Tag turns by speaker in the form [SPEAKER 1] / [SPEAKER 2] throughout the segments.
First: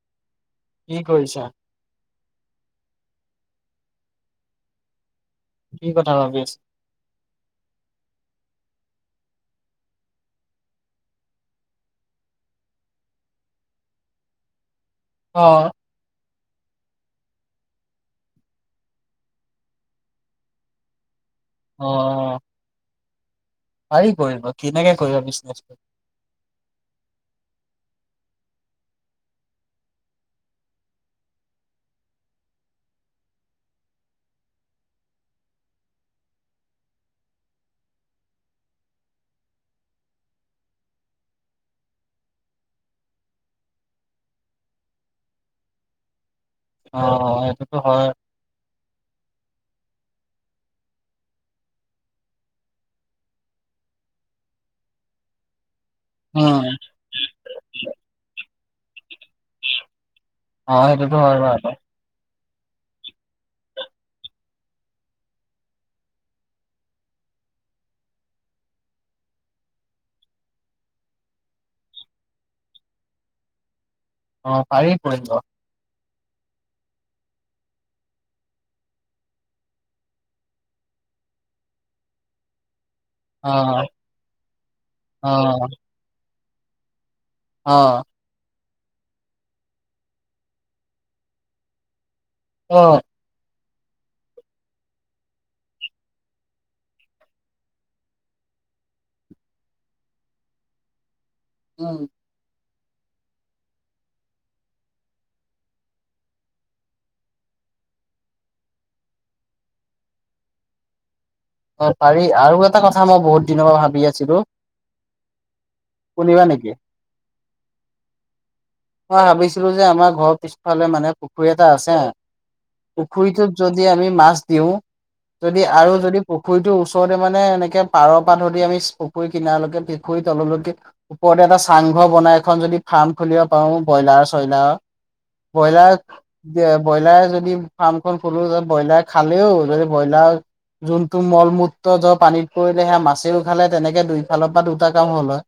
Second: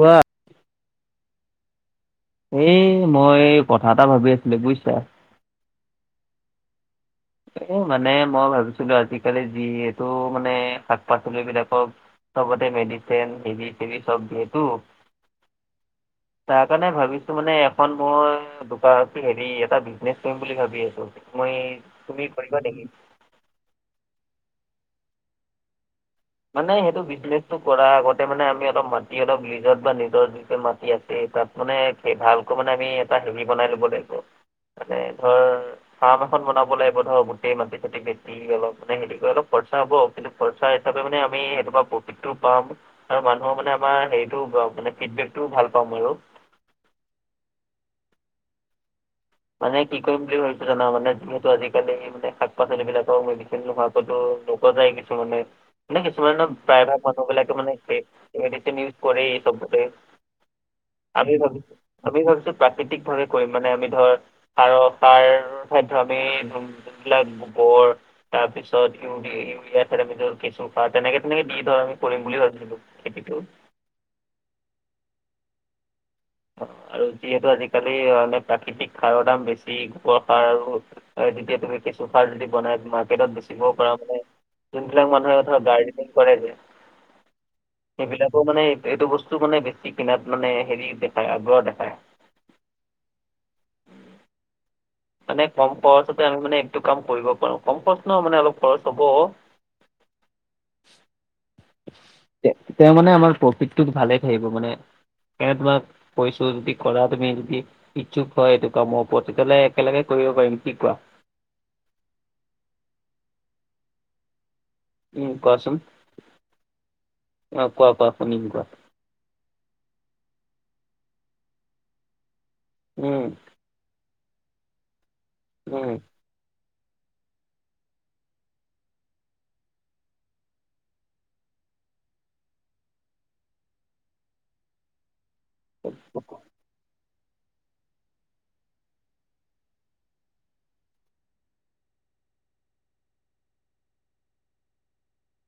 [SPEAKER 1] কোৱা
[SPEAKER 2] কি কৰিছা
[SPEAKER 1] এই মই কথা এটা ভাবি আছিলো বুইছা
[SPEAKER 2] কি কথা ভাবি আছ
[SPEAKER 1] এ মানে মই ভাবিছিলো আজিকালি যিহেটো মানে শাক পাচলি বিলাকৰ চবতে মেডিচেন হেৰি চেৰি চব দিয়েতো
[SPEAKER 2] অ
[SPEAKER 1] তাৰ কাৰণে ভাবিছো মানে এখন মই দোকান হেৰি এটা বিজনেচ কৰিম বুলি ভাবি আছো মই তুমি
[SPEAKER 2] অ',
[SPEAKER 1] কৰিবা নেকি?
[SPEAKER 2] পাৰি কৰিব কেনেকে কৰিবা বিচনেজটো
[SPEAKER 1] মানে সেইটো বিজনেচটো কৰাৰ আগতে মানে আমি অলপ মাটি অলপ লিজত বা নিজৰ যি মাটি আছে তাত মানে খেত ভালক মানে আমি এটা হেৰি বনাই লব লাগিব মানে ধৰ ফাৰ্ম এখন বনাব লাগিব ধৰক গোটেই মাটি চাতি ভেটি অলপ মানে হেৰি কৰি লপ খৰচা হ'ব কিন্তু খৰ্চা হিচাপে মানে আমি সেনকা প্ৰফিতটো পাম আৰু মানুহৰ মানে আমাৰ হেৰিটো মানে ফিডবেকটোও ভাল পাম আৰু
[SPEAKER 2] অ এইটোতো হয়
[SPEAKER 1] মানে কি কৰিম বুলি ভাবিছো জানা মানে যিহেতু আজিকালি মানে শাক পাচলি বিলাকৰ মেডিচেন নোহোৱাকৈতো নোকোৱা যায় কিছুমানে মানে কিছুমানক
[SPEAKER 2] উম,
[SPEAKER 1] প্ৰায় ভাগ মানুহ বিলাকে মানে মেডিচেন ইউজ কৰেই চবতেই
[SPEAKER 2] অ', সেইটোতো হয়
[SPEAKER 1] আমি
[SPEAKER 2] বাৰু।
[SPEAKER 1] ভাবিছো আমি ভাবিছো প্ৰাকৃতিক ভাৱে কৰিম মানে আমি ধৰ সাৰৰ সাৰ খাদ্য আমি যোনবিলাক গোবৰ তাৰপিছত ইউৰিয়া থেৰামিধৰ কেঁচু সাৰ তেনেকে তেনেকে দি ধৰ আমি কৰিম বুলি ভাবিছিলো খেতিটো।
[SPEAKER 2] অ পাৰি কৰিব।
[SPEAKER 1] আৰু যিহেতু আজিকালি মানে প্ৰাকৃতিক সাৰৰ দাম বেছি গোবৰ সাৰ আৰু যেতিয়া তুমি কেঁচু সাৰ যদি বনাই তোমাক পেটত বেচিব
[SPEAKER 2] অ',
[SPEAKER 1] পৰা মানে যোনবিলাক মানুহে ধ
[SPEAKER 2] অ',
[SPEAKER 1] গাৰ্ডেনিং কৰে যে
[SPEAKER 2] অ।
[SPEAKER 1] এই বিলাকো মানে এইটো বস্তু মানে বেছি কিনাত মানে হেৰি দেখায় আগ্ৰহ দেখায়।
[SPEAKER 2] অ।
[SPEAKER 1] মানে কম খৰচতে আমি মানে একটো কাম কৰিব পাৰো কম খৰচ ন মানে অলপ খৰচ হ'ব।
[SPEAKER 2] [inaudible] উম।
[SPEAKER 1] তে তেওঁ মানে আমাৰ প্ৰফিটটো ভালে থাকিব মানে। এ তোমাক কৈছো যদি কৰা তুমি যদি ইচ্ছুক হয় সেটো কামৰ ওপৰত তেতিয়া হ'লে একেলগে কৰিব পাৰিম কি কোৱা?
[SPEAKER 2] অ পাৰি আৰু এটা কথা মই বহুত দিনৰ পৰা ভাবি আছিলো।
[SPEAKER 1] ওম কোৱাচোন,
[SPEAKER 2] শুনিবা নেকি?
[SPEAKER 1] অ কোৱা কোৱা শুনিম কোৱা?
[SPEAKER 2] মই ভাবিছিলো যে আমাৰ ঘৰৰ পিছফালে মানে পুখুৰী এটা আছে। পুখুৰীটোত যদি আমি মাছ দিওঁ যদি আৰু
[SPEAKER 1] উম
[SPEAKER 2] যদি পুখুৰীটোৰ ওচৰতে মানে এনেকে পাৰৰ পা ধৰি আমি পুখুৰী কিনালৈকে পেখুৰীৰ তললৈকে ওপৰতে এটা চাংঘৰ বনাই এখন যদি ফাৰ্ম খুলিব পাওঁ বইলাৰ চইলাৰ বইলাৰ
[SPEAKER 1] উম।
[SPEAKER 2] যে বইলাৰে যদি ফাৰ্মখন খুলো যাত বইলাৰ খালেও যদি বইলাৰ যোনটো মল মূত্ৰ জৰ পানীত পৰিলে সেয়া মাছেও খালে তেনেকে দুইফালৰ পৰা দুটা কাম হ'ল হয়।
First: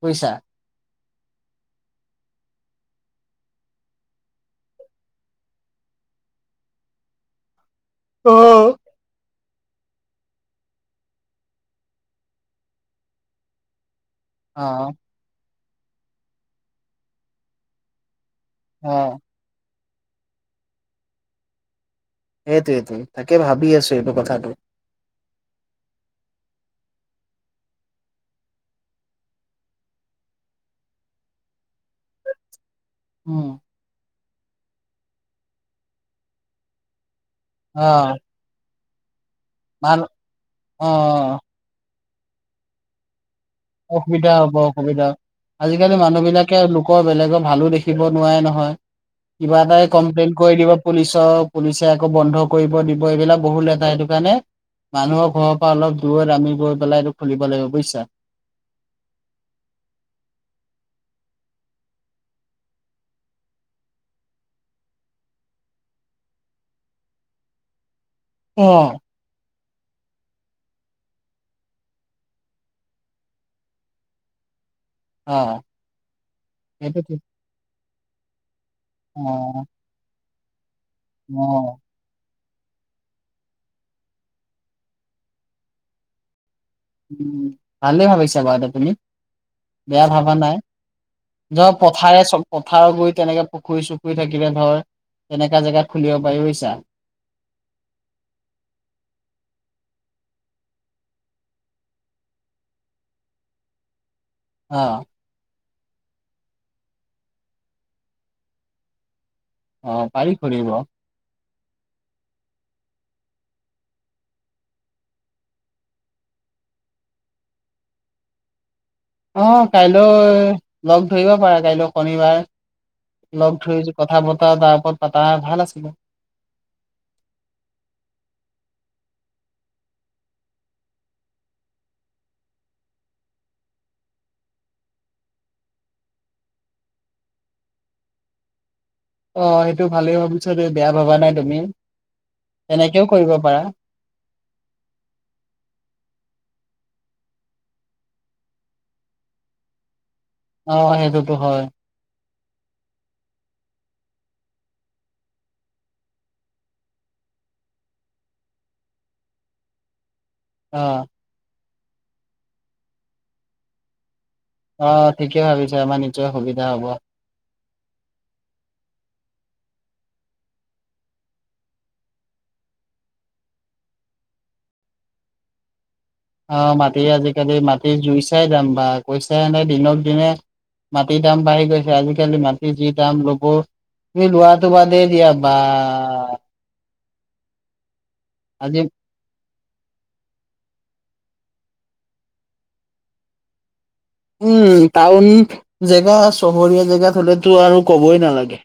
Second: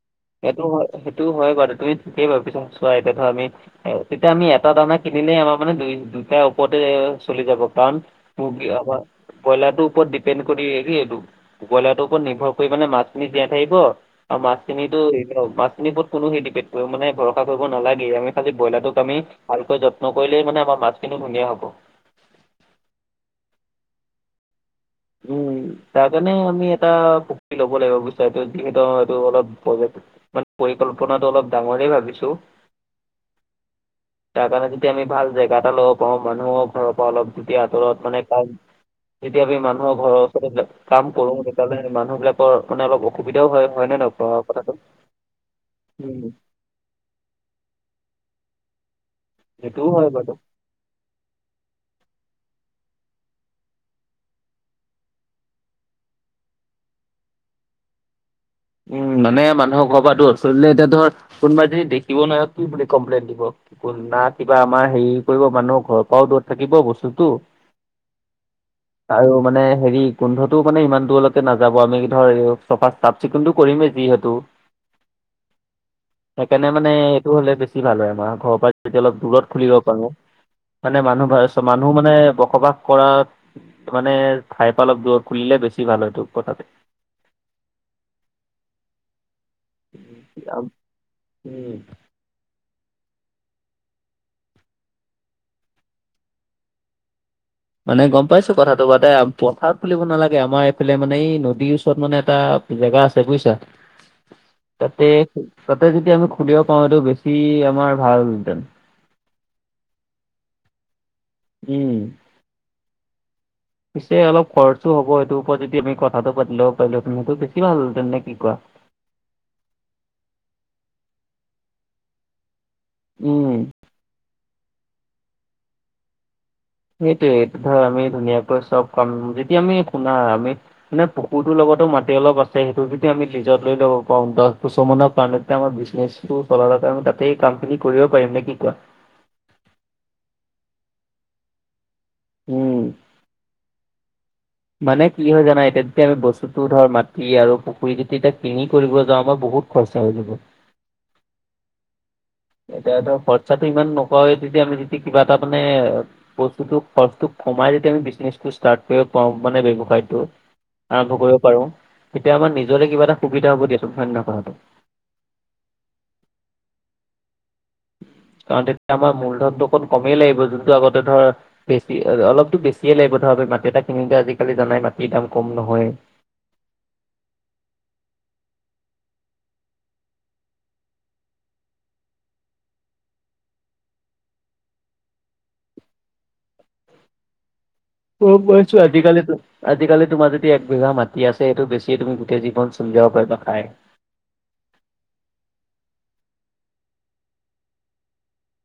[SPEAKER 2] বুইছা।
[SPEAKER 1] সেইটো হয় সেইটো হয় বাৰু তুমি ঠিকেই ভাবিছা চোৱা এতিয়া ধৰ আমি অ তেতিয়া আমি এটা দানা কিনিলেই আমাৰ মানে দুই দুইটাৰ ওপৰতে চলি যাব। কাৰণ
[SPEAKER 2] অ
[SPEAKER 1] মুৰ্গী অব ব্ৰইলাৰটোৰ ওপৰত ডিপেণ্ড কৰি এহি এইটো ব্ৰলাটোৰ ওপৰত নিৰ্ভৰ কৰি মানে মাছখিনি জীয়াই থাকিব। আৰু মাছখিনি
[SPEAKER 2] অ
[SPEAKER 1] মাছখিনিৰ ওপৰত কোনো সিদিপেড কৰিব মানে ভৰা কৰিব নালাগে আমি। খালি ব্ৰইলাৰটোক আমি ভালকৈ যত্ন কৰিলেই মানে আমাৰ মাছখিনিও ধুনীয়া হ'ব।
[SPEAKER 2] সেইটোৱেটো তাকে ভাবি আছো এইটো কথাটো।
[SPEAKER 1] উম তাৰ কাৰণে আমি এটা পুখী ল'ব লাগিব বুইছা এইটো যিহেতু এইটো অলপ পবেক মানে পৰিকল্পনাটো অলপ ডাঙৰে ভাবিছো।
[SPEAKER 2] উম।
[SPEAKER 1] তাৰ কাৰণে যেতিয়া আমি ভালে জেগা এটা ল'ব পাৰোঁ মানুহৰ ঘৰৰ পৰা অলপ তেতিয়া
[SPEAKER 2] অ
[SPEAKER 1] আঁতৰত মানে কাম যেতিয়া আমি মানুহৰ
[SPEAKER 2] ভাল
[SPEAKER 1] ঘৰৰ ওচৰৰত
[SPEAKER 2] অ অ
[SPEAKER 1] কাম
[SPEAKER 2] অ
[SPEAKER 1] কৰো। তেত- তেলহেই মানুহ বিলাকৰ মানে অল অসুবিধাও হয়। হয়নে নহয়
[SPEAKER 2] অসুবিধা
[SPEAKER 1] কোৱা
[SPEAKER 2] হব
[SPEAKER 1] কথাটো
[SPEAKER 2] অসুবিধা আজিকালি মানুহ
[SPEAKER 1] উম
[SPEAKER 2] বিলাক লোক বেলেগৰ ভালো দেখিব নোৱাৰে নহয় কিবা এটা
[SPEAKER 1] সেইটোও হয় বাৰু
[SPEAKER 2] কমপ্লেইন কৰি দিব। পুলিচ পুলিচে আকৌ বন্ধ কৰিব দিব এইবিলাক বহুত লেটাৰ সেইটো কাৰণে মানুহৰ ঘৰৰ পৰা অলপ দূৰ আমি গৈ পেলাই এইটো খুলিব লাগিব বুজিছা।
[SPEAKER 1] উম মানে মানুহক ঘপা দূৰত খুলিলে এতিয়া ধৰ কোনোবা যদি দেখিব নৱাৰিব কি বুলি কমপ্লেইন দিব। তুলনা কিবা আমাৰ হেৰি কৰিব মানুহ ঘৰৰ পৰাও দূৰত থাকিব বস্তুতটো।
[SPEAKER 2] অ।
[SPEAKER 1] আৰু মানে হেৰি গোন্ধটোও মানে ইমান দূৰলৈকে নাযাব আমি ধৰ চফা চাত। চিকুনটো কৰিমেই যিহেতু
[SPEAKER 2] অ
[SPEAKER 1] সেইকাৰণে মানে
[SPEAKER 2] সেইটো ঠিক
[SPEAKER 1] এইটো হলে বেছ- বেছি ভাল হয় আমাৰ ঘৰৰ পৰা যদি অলপ
[SPEAKER 2] অ
[SPEAKER 1] দূৰত খুলিব পাৰো মানে মানুহ ভা
[SPEAKER 2] অ
[SPEAKER 1] চমান নুহ মানে বসবাস কৰাত মানে ঠাইৰ পৰা অলপ দূৰত খুলিলে বেছি ভাল হয়টো কথাটো।
[SPEAKER 2] উ ভালে ভাবিছা বা তুমি। বেয়া ভাবা নাই। ধ
[SPEAKER 1] উম,
[SPEAKER 2] পথাৰে চ- পথাৰৰ গুৰি তেনেকে পুখুৰী চুখুৰী থাকিলে ধৰ তেনেকা জেগাত খুলিব পাৰি বুইছা।
[SPEAKER 1] মানে গম পাইছো কথাটো মানে পথাৰত খুলিব নালাগে, আমাৰ এইফালে মানে এই নদীৰ ওচৰত মানে এটা। জেগা আছে বুইছা।
[SPEAKER 2] [unintelligible]
[SPEAKER 1] তাতে -তাতে যদি আমি খুলিব পাৰো সেইটো বেছি আমাৰ ভালহেঁতেন।
[SPEAKER 2] অ' পাৰি খুলিব।
[SPEAKER 1] উম। পিছে অলপ খৰচো হব সেইটো ওপৰত যদি আমি কথাটো পাতিও পাৰিলো হেতেন। সেইটো বেছি ভাল হ'ল হেতেনে নে কি কোৱা?
[SPEAKER 2] অ' কাইলৈ লগ ধৰিব পাৰা কাইলৈ শনিবাৰ
[SPEAKER 1] উম
[SPEAKER 2] লগ ধৰি যদি। কথা বতৰা তাৰ ওপৰত পাতা ভাল আছিলে।
[SPEAKER 1] সেইটোৱে ধৰ আমি ধুনীয়াকৈ চব কাম যেতিয়া আমি শুনা আমি। মানে পুখুৰটোৰ লগতো মাটি অলপ আছে। সেইটো যদি আমি লিজত লৈ ল'ব পাৰো দহ বছৰ মানৰ কাৰণ আমাৰ বিজনেচ। [inaudible] তাতেই কাম খিনি কৰিব পাৰিম নে কি কোৱা?
[SPEAKER 2] অ 'সেইটো ভালেই হৈছে দে বেয়া ভবা নাই তুমি।
[SPEAKER 1] উম
[SPEAKER 2] তেনেকেও কৰিব পাৰা।
[SPEAKER 1] মানে কি হয় জানা, এতিয়া যেতিয়া আমি বস্তুতটো ধৰ মাটি আৰু পুখুৰী যদি এতিয়া কিনি কৰিব যাওঁ মই বহুত। খৰচা হৈ যাব।
[SPEAKER 2] অ' সেইটোতো হয়।
[SPEAKER 1] এতিয়া খৰচাটো ইমান নকওঁৱে তেতিয়া আমি যি তি কিবা এটা মানে। বস্তুটো খৰচটো কমাই য আমি বিজনেচ ষ্টাৰ্ট কৰিব পাৰো মানে ব্যৱসায়টো।
[SPEAKER 2] অ
[SPEAKER 1] আৰম্ভ কৰিব পাৰো তেতিয়া আমাৰ নিজৰে কিবা এটা সুবিধা হব দিয়াোন সন্ধান কথাষাৰটো।
[SPEAKER 2] অ' ঠিকে ভাবিছে আমাৰ নিশ্চয় সুবিধা হব।
[SPEAKER 1] [unintelligible] আমাৰ মূলধনতটো অকণ কমেই লাগিব যোনটো আগতে ধৰ। বেছি অলপতো বেছিয়ে লাগিব ধৰা মাটি এটা কিনতে আজিকালি জানাই মাটিৰ দাম কম নহয়।
[SPEAKER 2] অ' মাটি আজিকালি মাটি জুই চাই যাম দাম বা পইছা এনে দিনক দিনে। মাটিৰ দাম বাঢ়ি গৈছে আজিকালি মাটি যি দাম লব। তুমি লোৱাটো বাদেই দিয়া বা
[SPEAKER 1] গম পাইছো
[SPEAKER 2] আজি
[SPEAKER 1] আজিকালি। আজিকালি তোমাৰ যদি এক বিঘা মাটি আছে, সেইটো বেছিয়ে তুমি গোটেই জীৱন চলিব পাৰিবা খাই।
[SPEAKER 2] উম টাউন জেগা চহৰীয়া জেগাত হ'লেতো আৰু ক'বই নালাগে।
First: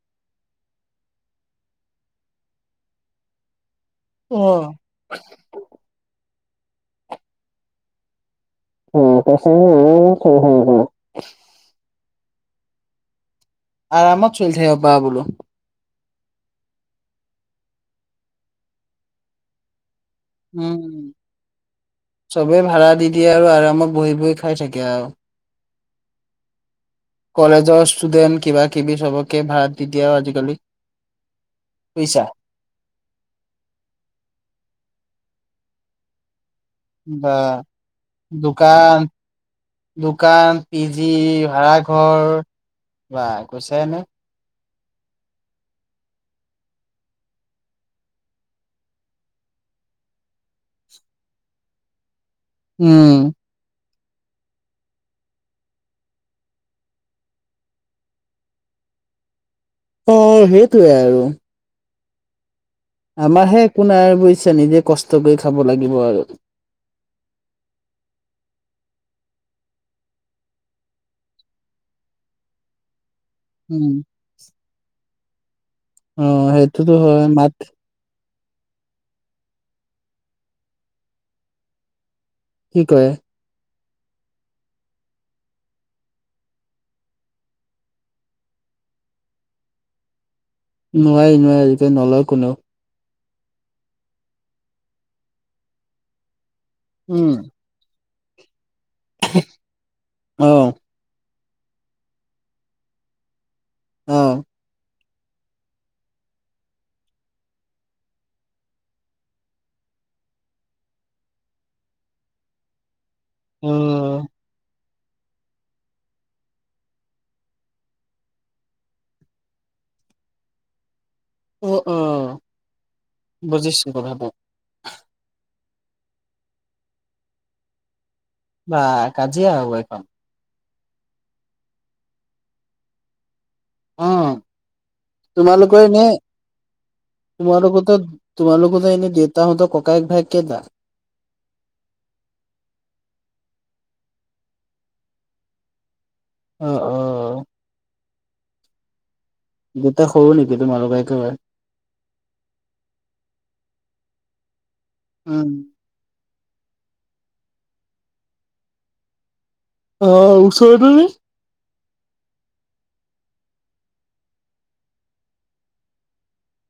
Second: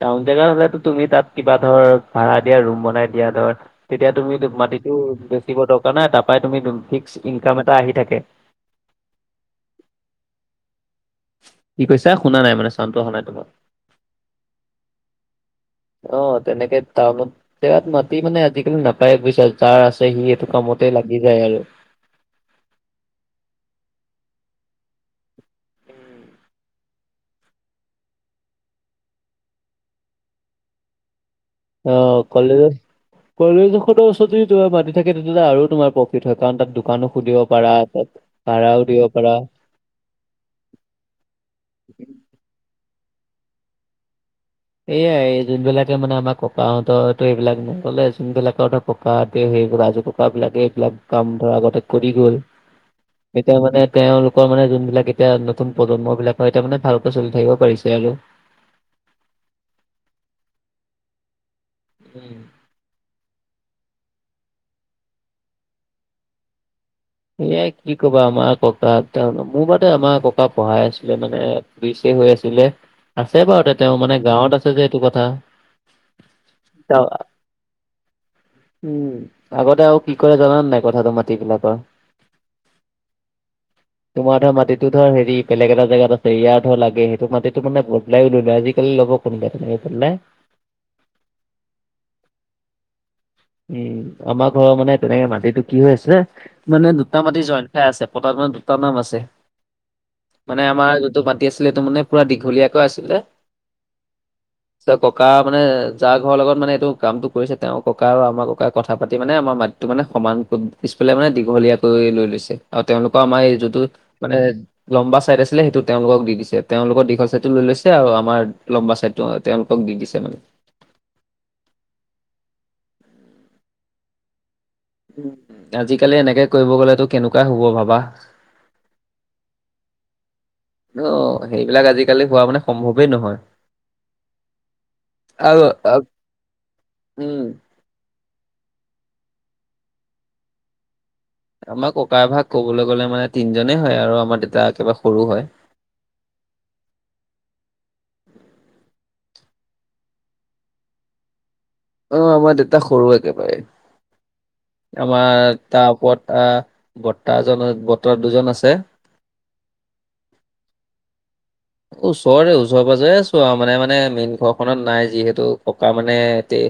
[SPEAKER 1] টাউন জেগাত হলেতো তুমি তাত কিবা ধৰ ভাড়া দিয়া ৰুম বনাই দিয়া ধৰ। তেতিয়া তুমি
[SPEAKER 2] অ
[SPEAKER 1] মাটিটো বেচিব দৰকাৰ নাই। তাৰ পৰাই তুমি ফিক্স ইনকাম এটা আহি থাকে।
[SPEAKER 2] উ [unintelligible]
[SPEAKER 1] কি কৈছো শুনা নাই মানে, চাওনটো অহা নাই তোমাৰ।
[SPEAKER 2] আৰামত চলি থাকিব পাৰা বোলো।
[SPEAKER 1] অ' তেনেকে টাউনত জেগাত মাতি মানে আজিকালি নাপায় বুজিছা যাৰ আছে সি। এইটো
[SPEAKER 2] উম
[SPEAKER 1] কামতে লাগি যায় আৰু
[SPEAKER 2] চবে ভাড়া দি দিয়ে, আৰু আৰামত বহি -বহি খাই থাকে আৰু। [inaudible] কলেজৰ ষ্টুডেন্ট কিবা- কিবি সবকে ভাড়াত দি দিয়ে আৰু আজিকালি। বুজিছা
[SPEAKER 1] অ' কলেজত। কলেজ এখনৰ ওচৰতে তোমাৰ মাতি থাকে, তেতিয়াহলে আৰু তোমাৰ প্ৰফিট হয়। কাৰণ তাত দোকানো
[SPEAKER 2] বা
[SPEAKER 1] খুলিব পাৰা, তাত ভাড়াও
[SPEAKER 2] দোকান
[SPEAKER 1] দিব পাৰা।
[SPEAKER 2] দোকান, পি জি, ভাড়াঘৰ বা কৈছাই নে।
[SPEAKER 1] এইয়াই যোনবিলাকে মানে আমাৰ ককাহঁতৰো এইবিলাক নগ'লে যোনবিলাক। ককাহঁতে সেইবোৰ আজো ককা বিলাকে এইবিলাক কাম ধৰা আগতে কৰি গ'ল।
[SPEAKER 2] উম।
[SPEAKER 1] এতিয়া মানে, তেওঁলোকৰ মানে যোন বিলাক এতিয়া নতুন প্ৰজন্ম বিলাক হয়। এতিয়া মানে ভালকে চলি থাকিব পাৰিছে আৰু।
[SPEAKER 2] অ' সেইটোৱে আৰু
[SPEAKER 1] উম।
[SPEAKER 2] আমাৰ হে একো নাই বুজিছা, নিজে কষ্ট কৰি খাব লাগিব আৰু।
[SPEAKER 1] এয়া কি ক'বা আমাৰ ককা ত' মোৰ বাদে আমাৰ ককা পঢ়াই আছিলে মানে। বিছে হৈ আছিলে, আছে বাৰু তে
[SPEAKER 2] উম
[SPEAKER 1] তেওঁ মানে গাঁৱত আছে যে এইটো কথা।
[SPEAKER 2] অ সেইটোতো
[SPEAKER 1] তেওঁ-
[SPEAKER 2] হয় মাত
[SPEAKER 1] উম আগতে আৰু কি কৰে জানে নাই কথাটো মাটিবিলাকৰ?
[SPEAKER 2] কি কৰে?
[SPEAKER 1] তোমাৰ ধৰ মাটিটো ধৰ হেৰি বেলেগ এটা জেগাত আছে, ইয়াৰ ধৰ লাগে সেইটো মাটিটো মানে বদলাইও লয়। আজিকালি লব কোনোবাই তেনেকে বদলাই।
[SPEAKER 2] নোৱাৰি নোৱাৰি এইটো নলয় কোনেও।
[SPEAKER 1] উম আমাৰ ঘৰৰ মানে তেনেকে মাটিটো কি হৈ আছে মানে দুটা
[SPEAKER 2] উম
[SPEAKER 1] মাটি জইন ঠাই আছে, পটাত মানে দুটা নাম আছে।
[SPEAKER 2] অ
[SPEAKER 1] মানে আমাৰ যোনটো মা টি আছিলে ত মানে পুৰা দীঘলীয়াকৈ আছিলে।
[SPEAKER 2] অ।
[SPEAKER 1] ত ককা মানে যাৰ ঘৰৰ লগত মানে এইটো কামটো কৰিছে তেওঁ ক ককা আৰু আমাৰ ককাই কথা পাতি মানে আমাৰ মাটিটো মানে সমান পিছফালে মানে দীঘলীয়া কৰি লৈ লৈছে। আৰু তেওঁলোকৰ আমাৰ এই যতটো
[SPEAKER 2] উম,
[SPEAKER 1] মানে লম্বা ছাইদ আছিলে সেইটো তেওঁলোকক দি দিছে, তেওঁলোকৰ দীঘল চাইডটো লৈ লৈছে আৰু আমাৰ লম্বা চাইদ টো তেওঁলোকক দি দিছে মানে।
[SPEAKER 2] অ অ বুজিছো কথাটো।
[SPEAKER 1] উম, আজিকালি এনেকে কৰিব গ'লেতো কেনেকুৱাই হব ভাবা?
[SPEAKER 2] বা কাজিয়া হব এইখন।
[SPEAKER 1] ধ সেইবিলাক আজিকালি হোৱা মানে সম্ভৱেই নহয়।
[SPEAKER 2] অ,
[SPEAKER 1] আৰু
[SPEAKER 2] তোমালোকে
[SPEAKER 1] আ-
[SPEAKER 2] এনেই
[SPEAKER 1] উম
[SPEAKER 2] তোমালোকতো তোমালোকো যে এনেই দেউতাহতৰ ককায়েক, ভাই কেইটা?
[SPEAKER 1] আমাৰ ককা ভাগ ক'বলৈ গলে মানে তিনিজনেই হয় আৰু আমাৰ দেউতা একেবাৰে সৰু হয়।
[SPEAKER 2] অ অ। দেউতা সৰু নেকি তোমালোক একেবাৰে?
[SPEAKER 1] অ আমাৰ দেউতা সৰু একেবাৰে। আমাৰ
[SPEAKER 2] উম,
[SPEAKER 1] তাৰ ওপৰত আহ বৰ্তাজন বৰ্তা দুজন আছে।
[SPEAKER 2] অ ওচৰতেনে। [inaudible]
[SPEAKER 1] ওচৰতে ওচৰ পাজৰে আছো আৰু মানে মানে মেইন ঘৰখনত নাই যিহেতু ককা মানে ইয়াতে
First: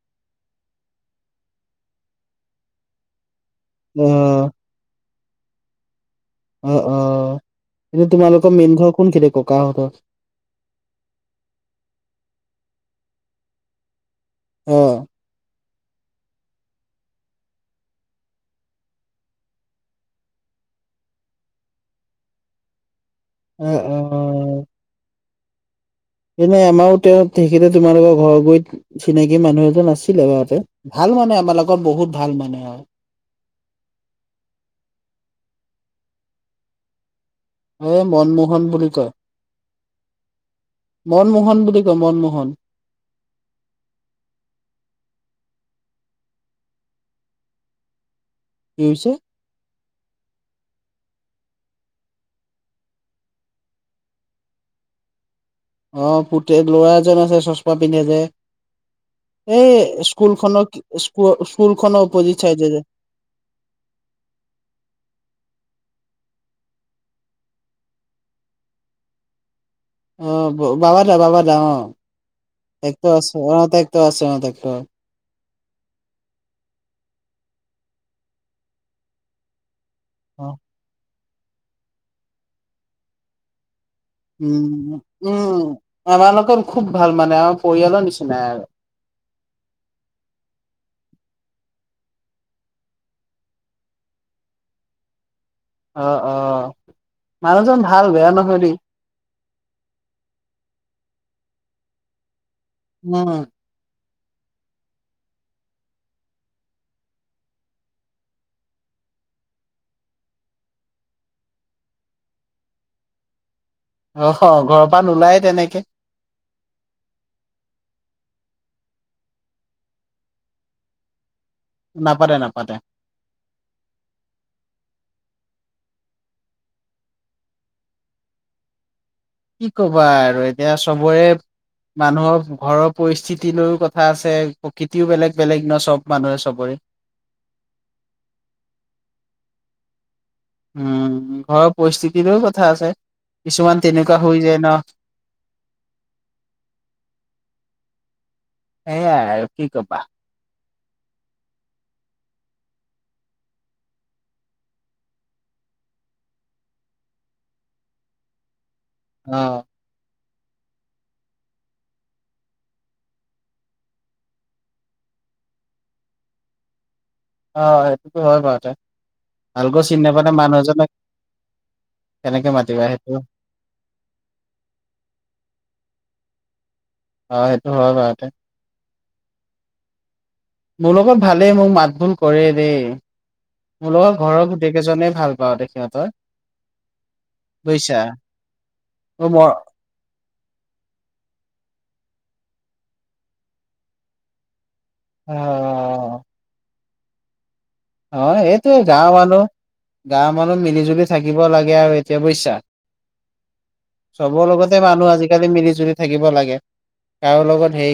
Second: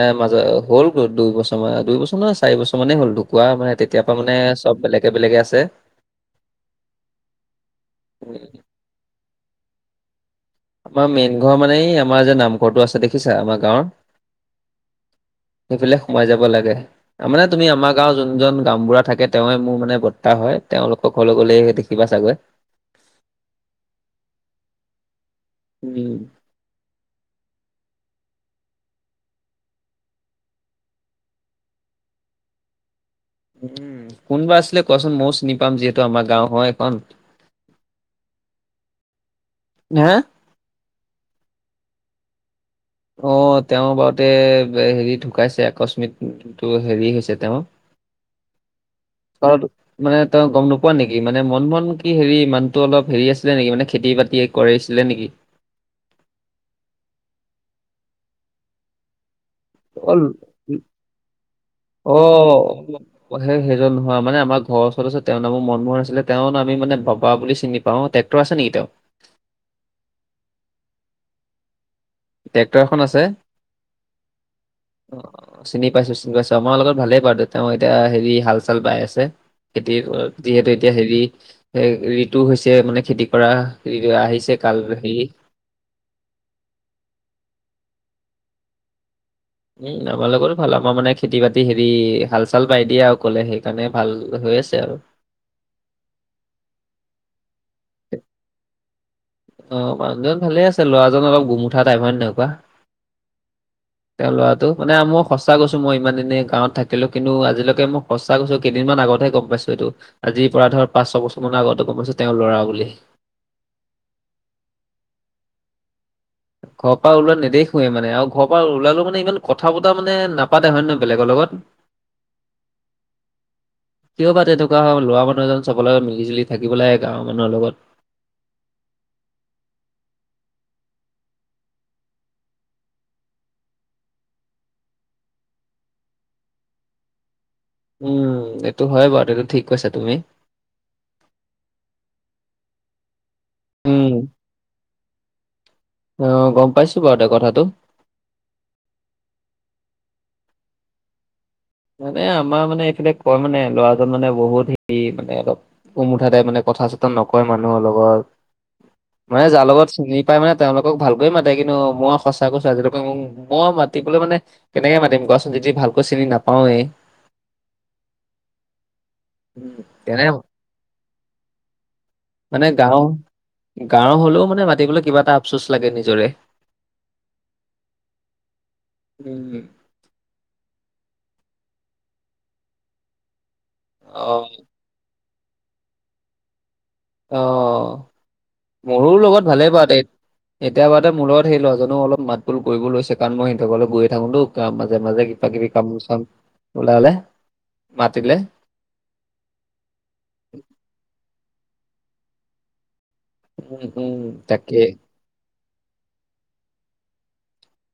[SPEAKER 1] এ মাজে হ'ল গল' দুইবছৰ মানে দুইবছ কোন চাৰি বছৰ মানেই হ'ল ঢুকুৱা মানে তেতিয়াৰপৰা মানে
[SPEAKER 2] অ',
[SPEAKER 1] চব বেলেগে - বেলেগে আছে।
[SPEAKER 2] অ অ, এতিয়া তোমালোকৰ মেইন ঘৰ কোনখিনি ককাহঁতৰ?
[SPEAKER 1] আমাৰ মেইন ঘৰ মানে এই আমাৰ যে নামঘৰটো আছে দেখিছা আমাৰ গাঁৱৰ?
[SPEAKER 2] অ।
[SPEAKER 1] সেইফালে সোমাই যাব লাগে। মানে তুমি আমাৰ গাঁৱত যোনজন গামবুঢ়া থাকে তেওঁৱে মোৰ মানে বৰ্তা হয়, তেওঁলোকক হ'লে গলে ইয়াতে কিবা চাগৈ?
[SPEAKER 2] উম উম অ।
[SPEAKER 1] উম।
[SPEAKER 2] এনেই আমাৰো তেওঁ তেখেতে তোমালোকৰ ঘৰ গুৰিত চিনাকি মানুহ এজন আছিলে বাৰতে, ভাল মানে আমাৰ লগত বহুত ভাল মানে আৰু।
[SPEAKER 1] উম, কোনবা আছিলে কোৱাচোন ময়ও চিনি পাম যিহেতু আমাৰ গাঁও হয় এখন।
[SPEAKER 2] এই মনমোহন বুলি কয়,
[SPEAKER 1] হা
[SPEAKER 2] মনমোহন বুলি কয় মনমোহন?
[SPEAKER 1] অ তেওঁৰ বাৰতে গে হেৰি ঢুকাইছে আকস্মিকটো হেৰি হৈছে তেওঁ।
[SPEAKER 2] কি হৈছে?
[SPEAKER 1] ঘৰটো মানে ত গম নোপোৱা নেকি মানে মনমোহন কি হেৰি মানুহটো অলপ হেৰি আছিলে নেকি মানে খেতি - বাতি কৰিছিলে নেকি?
[SPEAKER 2] অ পুতেক লৰা এজন আছে চশমা পিন্ধে যে? এই
[SPEAKER 1] অল
[SPEAKER 2] স্কুলখনক স্কুল স্কুলখন
[SPEAKER 1] অ'
[SPEAKER 2] অপজিট চাইডে যে।
[SPEAKER 1] অ সেই সেইজন নোহোৱা মানে আমাৰ ঘৰৰ ওচৰত আছে, তেওঁ নামো মনমোহন আছিলে তেওঁৰ আমি মানে বাবা বুলি চিনি পাওঁ টে ক্টৰ আছে নেকি তেওঁ?
[SPEAKER 2] অ বা বাবা দা বাবা দা অ,
[SPEAKER 1] ট্ৰেক্টৰ এখন
[SPEAKER 2] টেক্টৰ আছে অ টেক্টৰ আছে অ টেক্টৰ।
[SPEAKER 1] অ চিনি পাইছো চিনি পাইছো, আমাৰ লগত ভালেই পাওঁ দে তেওঁ এতিয়া হেৰি হাল - চাল বাই আছে। খেতি
[SPEAKER 2] অ
[SPEAKER 1] যিহেতু এতিয়া হেৰি ঋতু হৈছে মানে খেতি কৰা। সিৰে আহিছে
[SPEAKER 2] উম
[SPEAKER 1] কালহি।
[SPEAKER 2] উম আমাৰ লগৰ খুব ভাল মানে আমাৰ পৰিয়ালৰ নিচিনাই আৰু।
[SPEAKER 1] উম আমাৰ লগৰো ভাল আমাৰ মানে খেতি - বাতি হেৰি হাল - চাল বাই দিয়ে আৰু কলে সেইকাৰণে ভাল হৈ আছে আৰু।
[SPEAKER 2] অ অ, মানুহজন ভাল বেয়া নহয় দেই।
[SPEAKER 1] অ মানুহজন ভালে আছে ল'ৰাজন অলপ গুমুঠা টাইম হয় নে নহয় কোৱা
[SPEAKER 2] উম
[SPEAKER 1] তেওঁ ল'ৰাটো মানে মই সঁচা গৈছো মই ইমান দিনে গাঁৱত থাকিলো কিন্তু আজিলৈকে মই সঁচ ছা কৈছো কেইদিনমান আগতেহে গম পাইছো এইটো আজি পৰা ধৰ পাঁচ ছয়বছৰ মান আগতে গম পাইছোঁ তেওঁ ল'ৰা বুলি
[SPEAKER 2] অ হ ঘৰৰ পৰা নোলায় তেনেকে।
[SPEAKER 1] ঘৰ পৰা ওলোৱা নেদেখোৱে মানে আৰু ঘৰ পৰা ওলালে মানে ইমান কথা পতা মানে নাপাতে হয় নে নহয় বেলেগৰ লগত?
[SPEAKER 2] নাপাতে নাপাতে।
[SPEAKER 1] কিয় বা তেনেকুৱা হয়, লৰা মানুহ এজন চবৰ লগত মিলি জুলি থাকিব লাগে গাঁৱৰ মানুহৰ লগত।
[SPEAKER 2] কি কবা আৰু এতিয়া চবৰে মানুহৰ ঘৰৰ পৰিস্থিতি লৈও কথা আছে, প্ৰকৃতিও বেলেগ বেলেগ ন সব মানুহে চবৰে।
[SPEAKER 1] উম এইটো হয় বাৰু এইটো ঠিক কৈছা তুমি।
[SPEAKER 2] উম ঘৰৰ পৰিস্থিতিতোও কথা আছে, কিছুমান
[SPEAKER 1] উম,
[SPEAKER 2] তেনেকুৱা হৈ যায় ন? [unintelligible]
[SPEAKER 1] অ গম পাইছো বাৰু দে কথাটো
[SPEAKER 2] এয়া আৰু কি কবা
[SPEAKER 1] মানে আমাৰ মানে এফালে কয় মানে ল'ৰাজন মানে বহুত হেৰি মানে অলপ উমুঠাতোই মানে কথা চথা নকয় মানুহৰ লগত
[SPEAKER 2] অ
[SPEAKER 1] মানে যাৰ লগত চিনি পাই মানে তেওঁলোকক ভালকে মাতে কিন্তু মই সঁচা কৈছো আজিলৈকে মই মাতিবলৈ মানে কেনেকে মাতিম কোৱা চোন যদি ভালকৈ চিনি নাপাৱেই
[SPEAKER 2] অ সেইটোতো হয় বাৰু তে ভালকৈ চিনি
[SPEAKER 1] তেনে
[SPEAKER 2] নাপালে মানুহ এজনে
[SPEAKER 1] মানে গাঁও
[SPEAKER 2] সেইটো
[SPEAKER 1] গাঁওৰ হলেও মানে মাতিবলৈ কিবা এটা আফচোচ লাগে নিজৰে
[SPEAKER 2] অ সেইটো হয় বাৰতে
[SPEAKER 1] উম,
[SPEAKER 2] মোৰ লগত ভালেই মোক মাত ভোল কৰে দেই মোৰ লগৰ ঘৰৰ
[SPEAKER 1] অ',
[SPEAKER 2] গোটেই কেইজনে ভাল পাওঁ দে সিহতৰ
[SPEAKER 1] অ মোৰো
[SPEAKER 2] অ
[SPEAKER 1] লগত
[SPEAKER 2] মৰ
[SPEAKER 1] ভালেই বা তেইত এতিয়া পাৰতে মোৰ লগত সেই ল'ৰা জনো অলপ মাত বুল কৰিব লৈছে কাৰণ মই সিহতৰ ঘৰলৈ গৈয় থাকো তোক মাজে মাজে
[SPEAKER 2] অ
[SPEAKER 1] কিবা কিবি কাম চাম ওলালে
[SPEAKER 2] অ
[SPEAKER 1] মাতিলে
[SPEAKER 2] এইটোৱে গাঁৱ মানুহ গাঁৱ মানুহ মিলি জুলি থাকিব লাগে আৰু এইটোৱে বুইছা
[SPEAKER 1] উম, উম,
[SPEAKER 2] চবৰ
[SPEAKER 1] তাকে।
[SPEAKER 2] লগতে মানুহ আজিকালি মিলি জুলি থাকিব লাগে কাৰো লগত হেৰি